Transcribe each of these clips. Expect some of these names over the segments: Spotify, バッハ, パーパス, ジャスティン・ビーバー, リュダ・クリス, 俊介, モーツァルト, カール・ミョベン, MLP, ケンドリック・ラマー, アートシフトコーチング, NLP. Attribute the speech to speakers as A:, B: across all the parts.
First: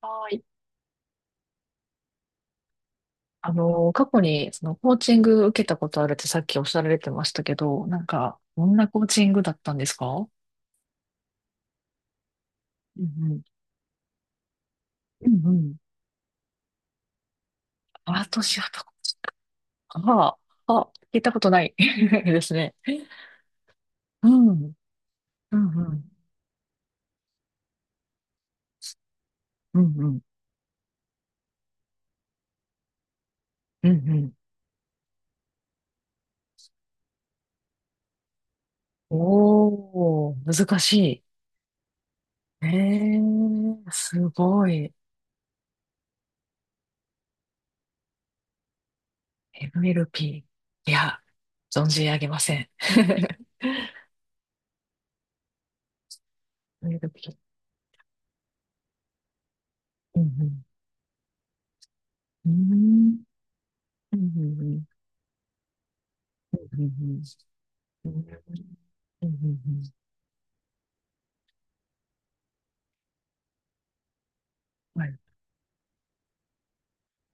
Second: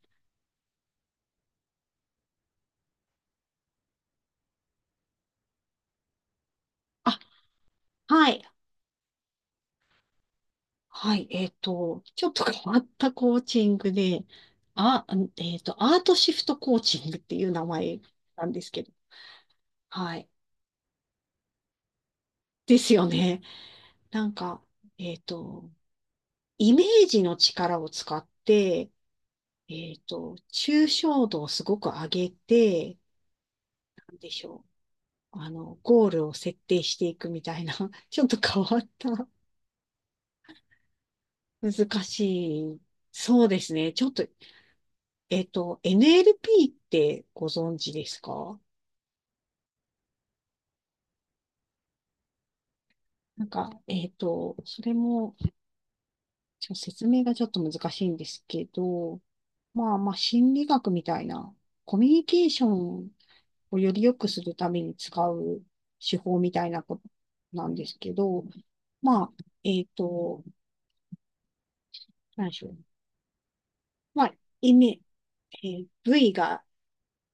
A: はい。過去にそのコーチング受けたことあるってさっきおっしゃられて
B: あ、
A: ましたけど、
B: はい。
A: どんなコーチングだったんですか？
B: はい。ちょっと変わっ
A: う
B: た
A: ん
B: コ
A: う
B: ー
A: ん。
B: チングで、あ、
A: うんうん。
B: アートシフトコーチングっていう名前なんで
A: 私
B: す
A: は
B: け
A: と
B: ど。
A: こ、
B: はい。
A: ああ、聞いたことない ですね。
B: ですよね。な
A: う
B: ん
A: ん。
B: か、えっ
A: う
B: と、
A: んうん。
B: イメージの力を使って、
A: うんうん。
B: 抽象度をすごく上げて、
A: うんう
B: なんで
A: ん。
B: しょう。あの、ゴールを設定していくみたいな、ちょっと変わった、
A: おー、難し
B: 難し
A: い。え
B: い。
A: え
B: そうです
A: ー、
B: ね。ちょっと
A: すごい。
B: NLP ってご存知ですか？
A: MLP。いや、存じ上げません。
B: なんか、それも、ちょっと説明が
A: MLP。
B: ちょっと難しいんですけど、まあまあ、
A: う
B: 心
A: ん
B: 理学みたいな、コミュニケ
A: う
B: ーション
A: ん。
B: をより良
A: うーんう
B: く
A: んう
B: する
A: んう
B: ため
A: ん
B: に使う手法み
A: うんうん
B: たいなこと
A: う
B: なんですけ
A: ん
B: ど、ま
A: う
B: あ、
A: んう
B: え
A: ん、
B: っと、何でしょう。まあ、イメ、
A: はい。
B: V が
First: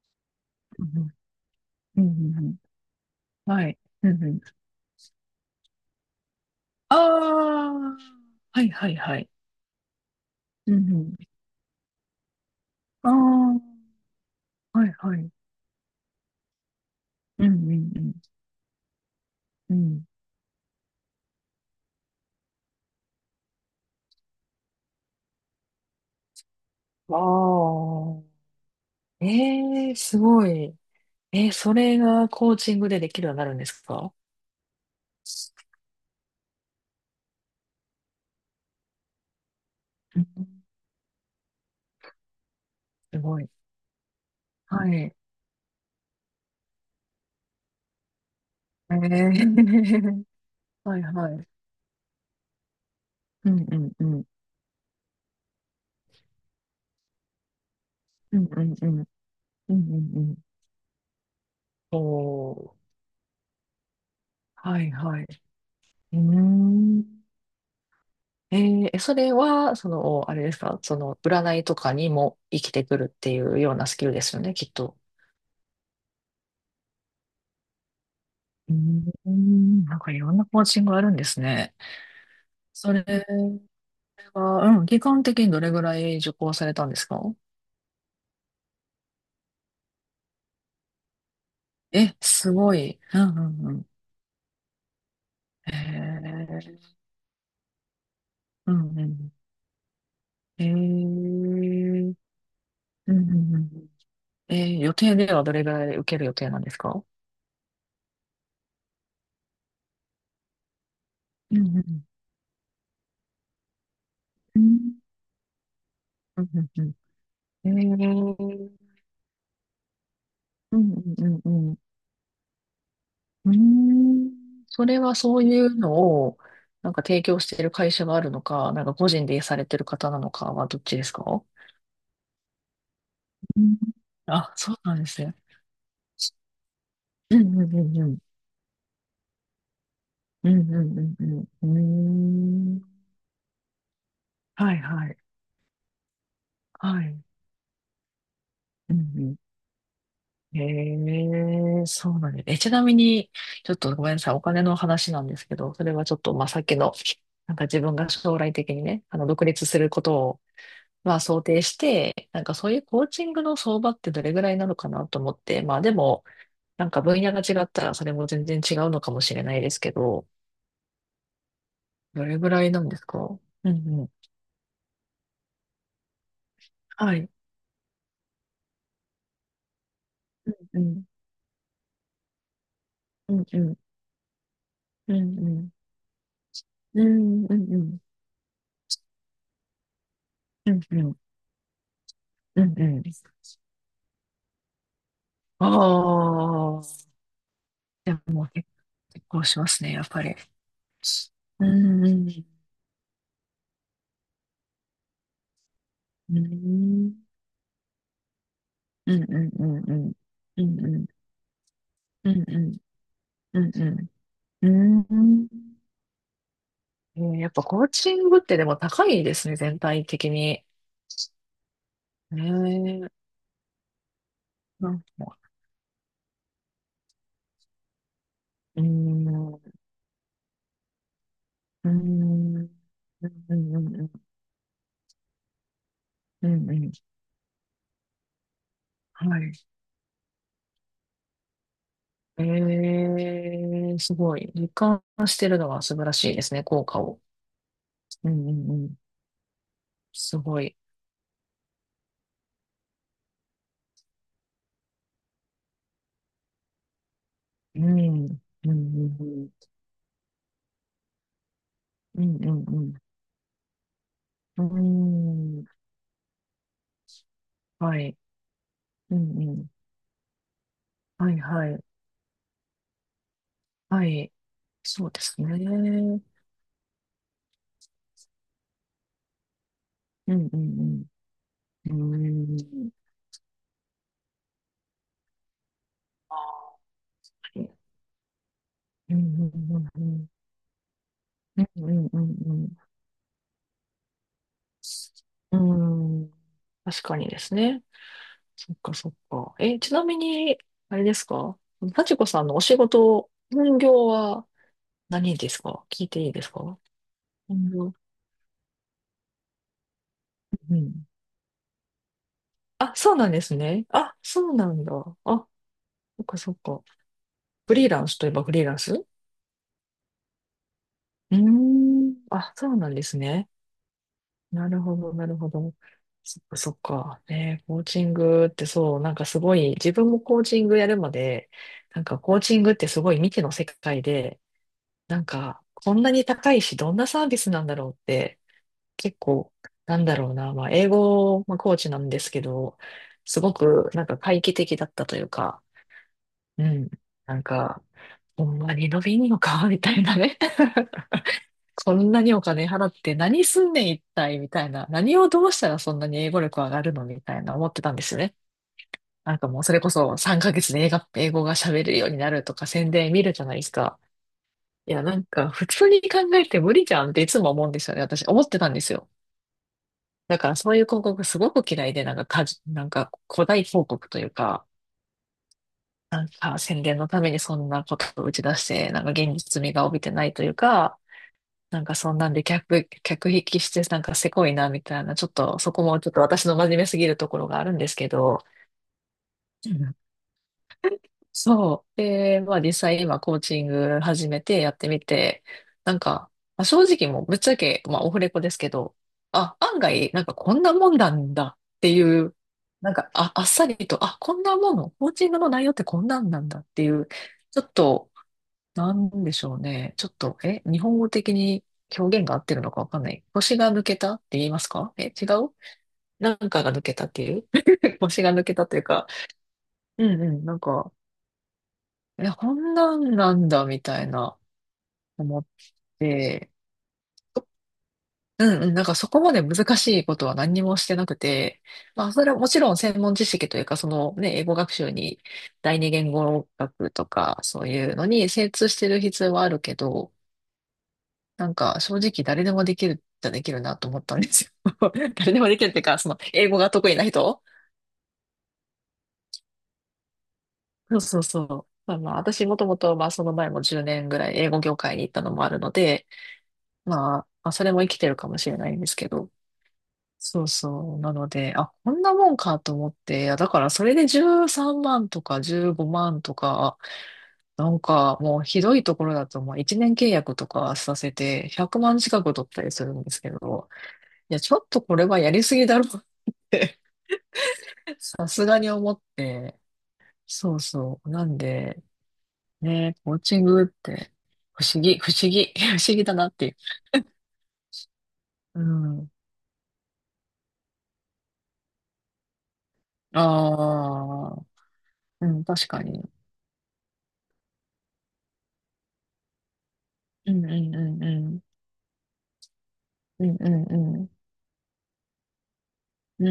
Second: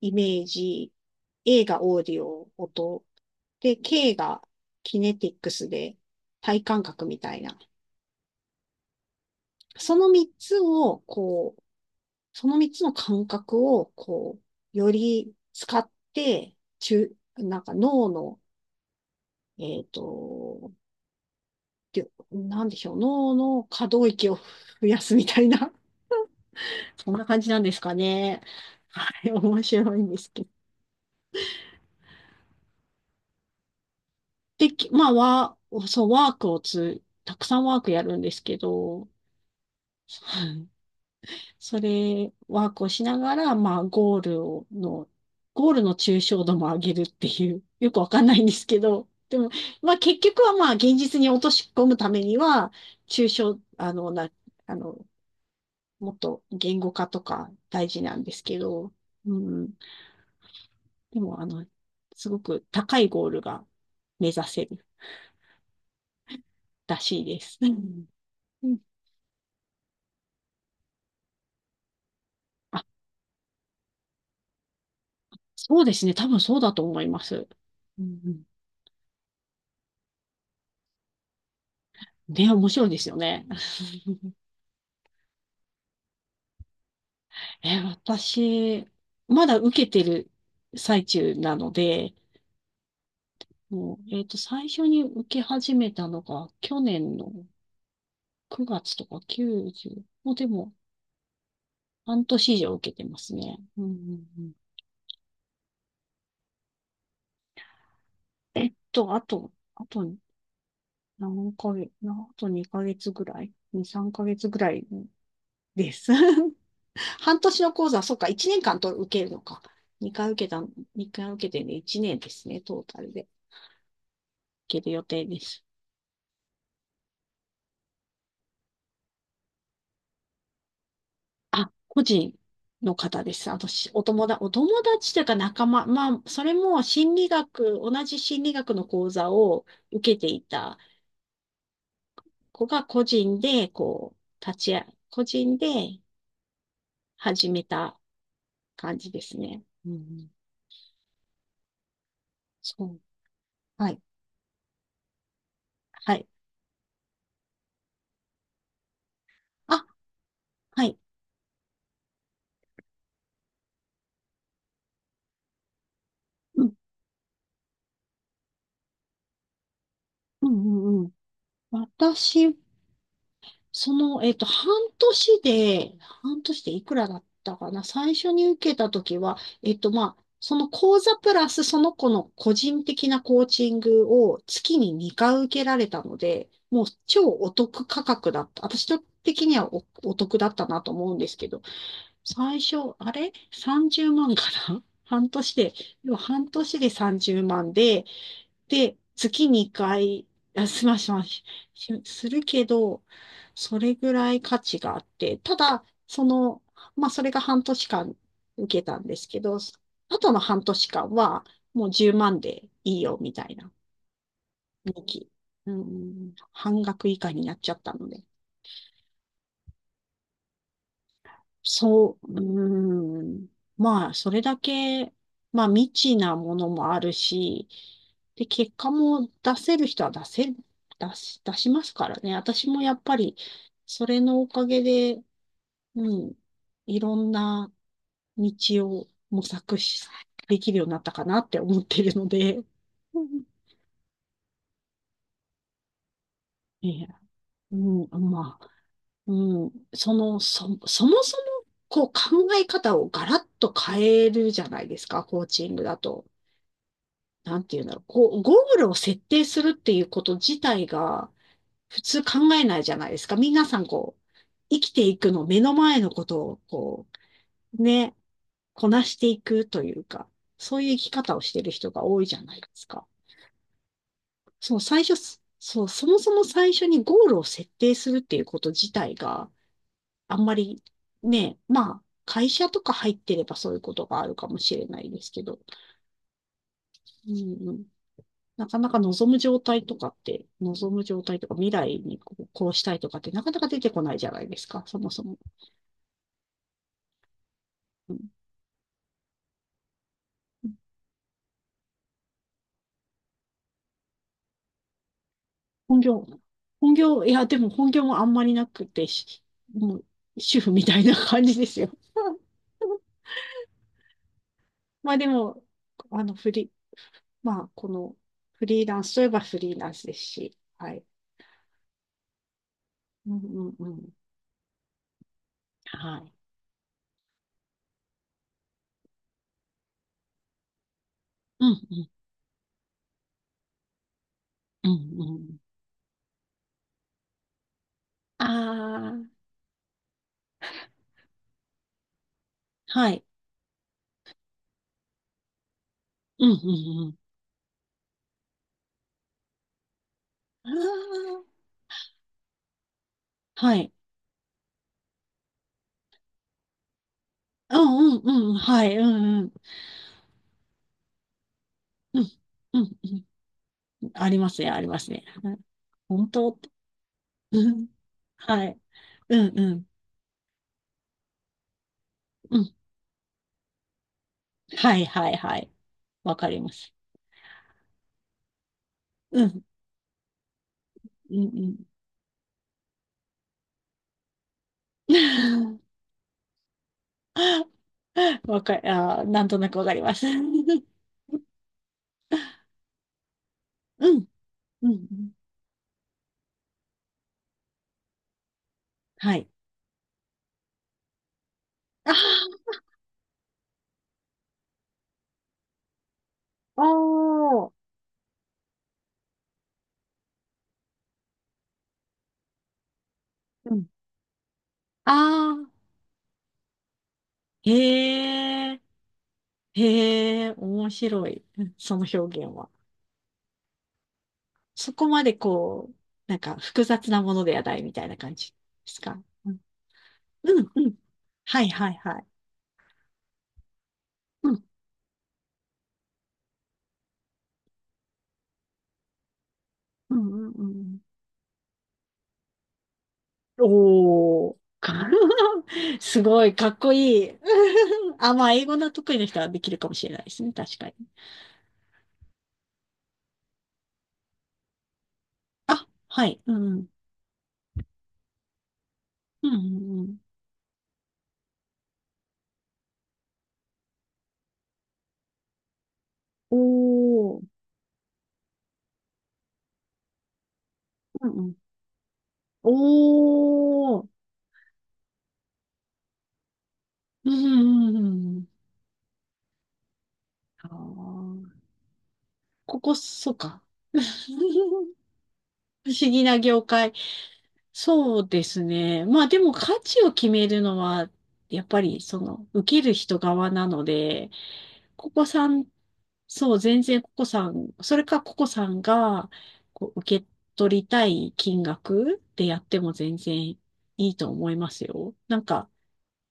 B: イメー
A: う
B: ジ、
A: ん
B: A がオ
A: う
B: ー
A: ん
B: ディ
A: うんう
B: オ、
A: ん、
B: 音、
A: は
B: で、
A: い。う
B: K
A: んうん。
B: がキネティックスで体感
A: あ
B: 覚みたいな。
A: あ、はいはいはい。
B: その3つ
A: うんう
B: を、
A: ん。
B: こう、その3つの
A: あ
B: 感覚を、こう、
A: あ、は
B: よ
A: いはい。
B: り使って、
A: うん
B: なんか
A: う
B: 脳
A: ん
B: の、
A: うん。う
B: えっ
A: ん。
B: と、なんでしょう、脳の可動域を増やすみたいな、そ
A: あ
B: んな感じなんですか
A: あ、
B: ね。はい、面
A: ええ、
B: 白いんで
A: す
B: すけ
A: ご
B: ど。
A: い。えー、それがコーチングでできるようになるんですか？
B: まあ、そう、ワークをつ、たくさんワークやるんですけど、
A: うん、
B: はい。それ、ワークをしな
A: す
B: が
A: ごい。
B: ら、まあ、
A: はい。え
B: ゴールの抽象度も上げるっていう、よくわかんないんですけど、でも、まあ、結
A: ー
B: 局はまあ、現
A: はい
B: 実に
A: は
B: 落
A: い。
B: とし込むためには、抽
A: う
B: 象、
A: んうん
B: あ
A: う
B: の、
A: ん。
B: な、あの、もっと言語化とか大事なんで
A: う
B: す
A: ん
B: け
A: うんう
B: ど、
A: ん。
B: う
A: うんう
B: ん、
A: んうん。
B: でも、あの、すご
A: お
B: く
A: ー。
B: 高いゴールが目指せ
A: は
B: る
A: いはい。うー
B: らし
A: ん。
B: いです。うん
A: え
B: うん。
A: ー、え、それは、あれですか、占いとかにも生きてくるっていうようなスキルですよね、きっと。
B: そうですね。多分そうだと思います。うんうん。
A: うーん、いろんなコーチングあるんですね。
B: ね、面白い
A: そ
B: で
A: れ
B: すよね。
A: は、うん、期間的にどれぐらい受講されたんですか？
B: え、私、まだ受けてる最中なので、
A: え、すごい。うんうんうん。
B: もう、最初に受け
A: へ
B: 始めたのが、去
A: え、
B: 年の
A: う
B: 9月
A: んう
B: とか
A: ん。
B: 90、もうで
A: えー、
B: も、
A: うん
B: 半年以上受けて
A: う
B: ます
A: ん
B: ね。
A: う
B: うんう
A: ん。
B: んうん。
A: えー、予定ではどれぐらい受ける予定なんですか？
B: あと何
A: うん
B: ヶ
A: う
B: 月、
A: ん
B: あと2ヶ月ぐらい？ 2、3ヶ月ぐ
A: う
B: らい
A: ん。
B: です。
A: うん うんうん。
B: 半年
A: え
B: の講座、そうか、1年
A: ー、
B: 間と受けるのか。2回受けた、
A: うん
B: 二
A: う
B: 回
A: んう
B: 受けて
A: んう
B: ね、
A: ん。
B: 1年ですね、トータルで
A: うーん。
B: 受け
A: そ
B: る
A: れ
B: 予
A: は
B: 定
A: そ
B: で
A: うい
B: す。
A: うのを、提供している会社があるのか、個人でされてる方なのかはどっちですか？
B: あ、個人の方です。あ
A: う
B: と
A: ん、
B: し、お友達、お
A: あ、そう
B: 友
A: なんで
B: 達とい
A: す
B: う
A: ね。
B: か仲間、まあ、それも心理
A: うんう
B: 学、
A: んうん
B: 同
A: う
B: じ
A: ん。
B: 心理学の講座を受けてい
A: うん
B: た
A: うんうんう
B: 子
A: ん。うー
B: が
A: ん。
B: 個人で、こう、立ち
A: はい
B: 会、
A: はい。
B: 個人で
A: はい。
B: 始めた
A: う
B: 感
A: ん
B: じです
A: う
B: ね。うん、
A: ん。へえ、そうなんです。え、ちな
B: そ
A: み
B: う。
A: に、ちょっ
B: は
A: と
B: い。
A: ごめんなさい。お金の話なんですけど、それはち
B: は
A: ょっ
B: い。
A: と、さっきの、自分が将来的にね、独立す
B: あ、
A: ることを
B: はい。
A: まあ想定して、そういうコーチングの相場ってどれぐらいなのかなと思って、まあでも、
B: うん、
A: 分野が違ったらそれも全然違うのかもしれないですけど、
B: うん、うん、うん。
A: どれぐ
B: 私
A: らいなんですか？う
B: そ
A: んうん。
B: の、半年でいくら
A: は
B: だっ
A: い。
B: たかな。最初に受けたときは、まあ、その
A: う
B: 講
A: ん
B: 座プラスその子の個人的な
A: うん。
B: コー
A: うん
B: チ
A: うん。
B: ングを月に
A: うん
B: 2回受
A: う
B: け
A: ん。
B: られたので、もう
A: う
B: 超
A: んう
B: お
A: んう
B: 得
A: ん。
B: 価格だった。私的にはお得だった
A: う
B: な
A: ん
B: と
A: う
B: 思う
A: ん。
B: んですけど、最
A: うんう
B: 初、
A: ん。
B: あれ？ 30 万かな 半年
A: あ
B: で、でも半年で
A: あ、
B: 30万で、
A: でも結
B: で、
A: 構
B: 月
A: し
B: に
A: ますね、
B: 2
A: やっぱ
B: 回、
A: り。
B: あ、ますましませ
A: う
B: し
A: んう
B: する
A: ん。
B: けど、それぐらい価値があって、ただ、そ
A: う
B: の、まあ、
A: ん
B: それが半年間受けたんで
A: うん
B: す
A: う
B: け
A: ん
B: ど、
A: うんうん。
B: あとの
A: う
B: 半
A: ん
B: 年
A: うん。
B: 間は、もう10
A: う
B: 万
A: んう
B: で
A: ん。
B: いいよ、みたい
A: う
B: な、
A: んうん。うん、ああ、でも結構しますね、やっぱり、うんうん
B: 2
A: うんうんうんうんうんうんうんうんうんう
B: 期。
A: ん。
B: うん、半額以
A: え
B: 下
A: ー、
B: に
A: やっ
B: なっ
A: ぱ
B: ちゃっ
A: コー
B: たの
A: チ
B: で。
A: ングってでも高いですね、全体的に。
B: そう、う
A: えー、
B: ーん。まあ、それだ
A: なん
B: け、
A: か、
B: まあ、未知なものもあるし、で、結
A: うー
B: 果も
A: ん、
B: 出
A: う
B: せる人は出せる、出しま
A: ー
B: すからね。
A: ん、う
B: 私
A: ん、
B: もやっぱ
A: う
B: り、
A: ん、う
B: そ
A: ん、
B: れのおかげで、うん、
A: うん、うん、
B: いろんな道を
A: は
B: 模
A: い。
B: 索し、できるようになったかなって思ってるので、
A: え
B: うん
A: ー、すごい。実感してるのは素晴らしいですね、効果
B: え
A: を。
B: うん、
A: うん、う
B: まあ。
A: ん、うん。
B: うん、そ
A: す
B: の、
A: ご
B: そ、
A: い。
B: そもそも、こう考え方をガラッと変えるじゃないですか、コーチングだと。なんてい
A: う
B: うんだ
A: ん、
B: ろう。
A: う
B: こ
A: ん、
B: う、ゴ
A: う
B: ールを設定
A: ん、
B: するっていうこと自体が、普
A: う
B: 通
A: ん、う
B: 考え
A: ん、
B: な
A: う
B: いじ
A: ん、
B: ゃないですか。皆さん、こう、
A: う
B: 生きていくの、
A: ん
B: 目
A: う
B: の
A: ん、
B: 前のことを、こう、
A: は
B: ね、
A: い。
B: こな
A: う
B: し
A: ん、
B: てい
A: う
B: く
A: ん。
B: というか、そういう生き
A: は
B: 方
A: い、
B: をして
A: は
B: る
A: い、
B: 人が多いじゃないですか。
A: はい。
B: そう、最
A: そう
B: 初、
A: ですね。
B: そう、そ
A: う
B: も
A: ん、
B: そも最初にゴールを設定するっていうこと自体が、
A: う
B: あん
A: ん、
B: ま
A: う
B: り
A: ん。
B: ね、
A: う
B: まあ、会社と
A: ーん。
B: か入ってればそういうことがあるかもしれないですけど、うんうん、なかなか
A: うんう
B: 望む
A: ん
B: 状
A: う
B: 態
A: ん
B: と
A: う
B: かっ
A: ん
B: て、望む状態とか未
A: う
B: 来
A: ん
B: に
A: う
B: こう、こう
A: ん
B: したいとかってなかなか出てこないじゃないですか、そもそも。
A: うんうん、確かにですね。
B: うん、
A: そっかそっか。え、ちなみに、あれですか、幸子さんのお仕事、本業は何ですか？
B: 本
A: 聞いて
B: 業、
A: いいですか？
B: 本業、いや、でも
A: 本
B: 本
A: 業。
B: 業もあんまりなくて、しもう主婦
A: う
B: みたい
A: ん。
B: な感じですよ。
A: あ、そうなんですね。あ、そうなんだ。
B: まあで
A: あ、
B: も、あ
A: そっ
B: の、
A: か
B: フ
A: そっ
B: リー、
A: か。
B: まあ、
A: フリ
B: こ
A: ーラン
B: の
A: スといえばフリー
B: フ
A: ラン
B: リー
A: ス、
B: ラン
A: う
B: スといえばフリーランスですし、はい。
A: ーん。あ、そうなんです
B: うん
A: ね。
B: うんうん。
A: なるほど、なるほど。
B: はい。
A: そっか、そっか。ね、コーチングってそう、すごい、自分もコーチングやるまで、
B: うんうん。
A: コーチングってすごい未知の世界で、
B: うんうん。
A: こんなに高いし、どんなサービスなんだろうって、
B: あ
A: 結
B: あ、
A: 構、なんだろうな、英語、コーチなんですけど、
B: はい。
A: すごく、回帰的だったというか、
B: うんう
A: うん、
B: んうん。
A: なんか、ほんまに伸びんのか、みたいなね。
B: あ
A: こんなにお金払って何
B: あ、
A: すん
B: は
A: ねん
B: い。
A: 一体みたいな。何をどうしたらそんなに英語力上がるのみたいな思っ
B: う
A: てたんです
B: ん
A: よ
B: う
A: ね。
B: んうん。はい。うんうん。
A: もうそれこそ3ヶ月で英語が喋れるように
B: うん
A: なるとか
B: う
A: 宣
B: ん
A: 伝見るじゃないですか。
B: うん。ありますね、あり
A: い
B: ま
A: や、
B: すね。はい。
A: 普通に考
B: 本
A: え
B: 当。
A: て無理じゃんっていつも思う
B: う
A: んで
B: ん。
A: すよね。私思って
B: は
A: たん
B: い。
A: ですよ。
B: うんうん。
A: だからそういう広告すごく嫌いで、なんかか
B: う
A: じ、
B: ん。
A: なんか誇大広告というか、
B: はいはいはい。わかりま
A: 宣
B: す。
A: 伝のためにそんなことを打ち出して、現
B: う
A: 実
B: ん。
A: 味が帯びてないというか、
B: うんうん。
A: そんなんで客引きしてなんかせこいなみたいな、ちょっとそこもちょっと私の真面目すぎるところがあるんですけど、
B: あー、なんとな
A: う
B: くわか
A: ん、
B: ります。うん
A: そう。で、まあ実際今コーチング
B: うん
A: 始めてやって
B: う
A: み
B: ん。
A: て、まあ、正直もうぶっちゃけ、まあオフレコですけど、
B: はい。
A: あ、案外なんかこんなもんなんだっていう、
B: あ
A: あ、あっさりと、あ、こんなもの、コーチングの内容ってこんなんなんだっ
B: あ、
A: ていう、ちょ
B: おー。
A: っとなんでしょうね。ちょっと、え、日本語的に表現が合ってるのかわかんない。腰が
B: う
A: 抜
B: ん。
A: けたって言いますか、
B: あ
A: え、違う、
B: あ、
A: なんかが抜けたっていう 腰が抜けた
B: へ
A: とい
B: え。
A: うか、うんう
B: へ
A: ん、
B: え、面白い。うん。その表
A: え、こ
B: 現は、
A: んなんなんだ、みたいな、
B: そこまで
A: 思っ
B: こう、なん
A: て、
B: か複雑なものではないみたいな感
A: う
B: じで
A: んうん、
B: す
A: そこ
B: か？
A: まで
B: うん、
A: 難しいことは
B: う
A: 何に
B: ん、
A: も
B: う
A: し
B: ん。
A: てなくて、
B: はいはい
A: まあ、
B: は
A: そ
B: い。
A: れはもちろん専門知識というか、そのね、英
B: う
A: 語
B: ん、
A: 学習に、第二言語学とか、そういうのに精通してる必要はあるけど、
B: うん、うん、うん。
A: 正直誰でもできるじゃできるなと思ったんで
B: お
A: す
B: ー。
A: よ。誰でもできるっていうか、その
B: すご
A: 英
B: い、
A: 語
B: か
A: が
B: っ
A: 得
B: こ
A: 意な
B: いい。
A: 人、
B: あ、まあ、英語の得意な人はできるかもしれないですね。確かに。
A: そうそうそう。まあまあ、私もともと、まあその前も10年ぐらい英語業界に行ったのもあるの
B: あ、
A: で、
B: はい。うん、
A: まあそれも生きてるかもしれないんですけど。
B: うん、うん、うん。
A: そうそう。なので、あ、こんなもんかと思って、いやだからそれで13万とか15万とか、
B: おー。
A: もうひどいところだと、まあ1年契約とかさせ
B: うんう
A: て
B: ん
A: 100万近く取ったりするんですけど、
B: おー。
A: いや、ちょっとこれはやりすぎだろうって
B: うん、うん、う
A: さ
B: んう
A: す
B: ん。
A: がに思って、そう
B: あ
A: そう。なん
B: ー
A: で、
B: ここ、
A: ね、コー
B: そう
A: チン
B: か。
A: グって、不思議、不
B: 不
A: 思議
B: 思
A: だ
B: 議
A: なっ
B: な
A: ていう。
B: 業界。そうで
A: う
B: すね。
A: ん。
B: まあでも価値を決めるのは、やっぱりその、受ける人側なので、
A: ああ、
B: ここ
A: うん、
B: さん、
A: 確かに。
B: そう、全然ここさん、それかここさんが、こう、受け
A: うんうん
B: 取
A: う
B: りた
A: んう
B: い
A: ん。
B: 金額でやっても全
A: うん
B: 然
A: う
B: い
A: んうん。
B: いと思いますよ。なんか、
A: う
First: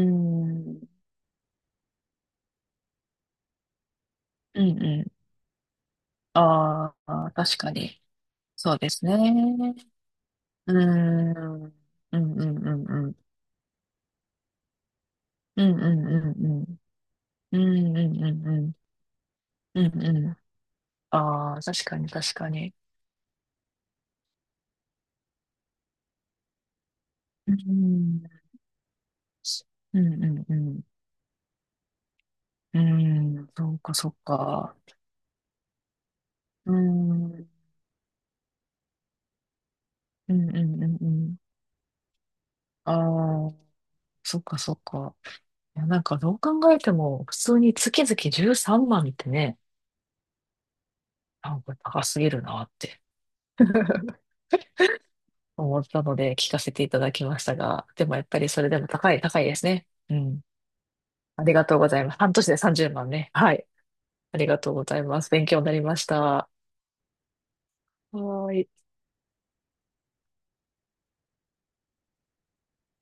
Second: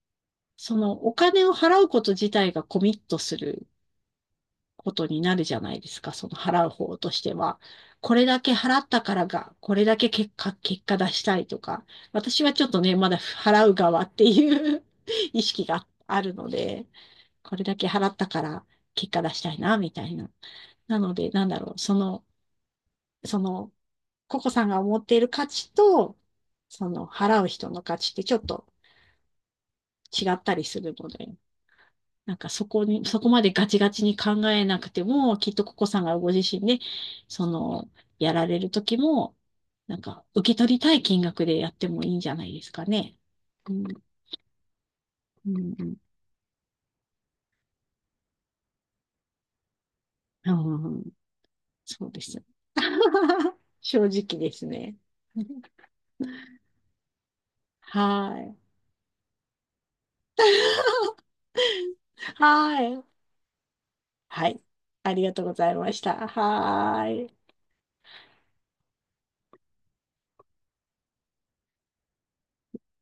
B: そ
A: ん。
B: の、お金を払うこと自体がコミットする
A: うん
B: こ
A: う
B: とに
A: ん。
B: なるじゃないですか、その払う
A: あ
B: 方とし
A: あ、
B: て
A: 確
B: は。
A: かに。
B: これだけ
A: そ
B: 払
A: う
B: っ
A: で
B: た
A: す
B: か
A: ね。
B: らが、これだけ結果、
A: うー
B: 結果出したいと
A: ん。うん
B: か、
A: う
B: 私は
A: ん
B: ちょっ
A: う
B: とね、
A: ん
B: ま
A: うん。
B: だ払う側っていう 意
A: う
B: 識
A: ん
B: が
A: うん
B: ある
A: うん
B: の
A: うん。
B: で、こ
A: う
B: れだけ
A: ん
B: 払
A: う
B: っ
A: ん
B: た
A: う
B: か
A: んう
B: ら
A: ん。
B: 結果出したいな、
A: うん
B: みた
A: う
B: いな。なの
A: ん。
B: で、なん
A: あ
B: だ
A: あ、
B: ろう、
A: 確
B: そ
A: かに
B: の、
A: 確かに。
B: その、ココさんが思っている価値と、その、払う
A: う
B: 人の価値っ
A: ん。
B: てちょっと
A: うんう
B: 違っ
A: ん
B: た
A: う
B: りす
A: ん。
B: るので、なんかそ
A: う
B: こに、そこま
A: ん、
B: でガ
A: そう
B: チガ
A: か
B: チ
A: そう
B: に考え
A: か。
B: なくても、きっとココさんがご自身
A: う
B: で、
A: ん。う
B: そ
A: ん
B: の、やられる時も、なんか
A: うんう
B: 受
A: ん
B: け取りたい
A: う
B: 金
A: ん。
B: 額でやってもいいんじゃないですか
A: あ
B: ね。
A: あ、
B: うん、う
A: そっかそっか。
B: ん、
A: い
B: う
A: や、
B: ん、
A: どう考えても、普通に月々13万ってね、
B: うんうん。
A: 高
B: そう
A: す
B: で
A: ぎ
B: す。
A: るなって
B: 正直ですね。
A: 思ったので聞かせていただきましたが、でもやっ
B: は
A: ぱり
B: い。
A: それでも高いですね。うん。ありがとうございます。半年で
B: は
A: 30
B: い。
A: 万ね。はい。あり
B: は
A: が
B: い。
A: とうござい
B: あ
A: ま
B: り
A: す。
B: がとう
A: 勉
B: ご
A: 強に
B: ざ
A: な
B: い
A: り
B: ま
A: ま
B: し
A: した。
B: た。
A: は
B: はい。
A: ーい。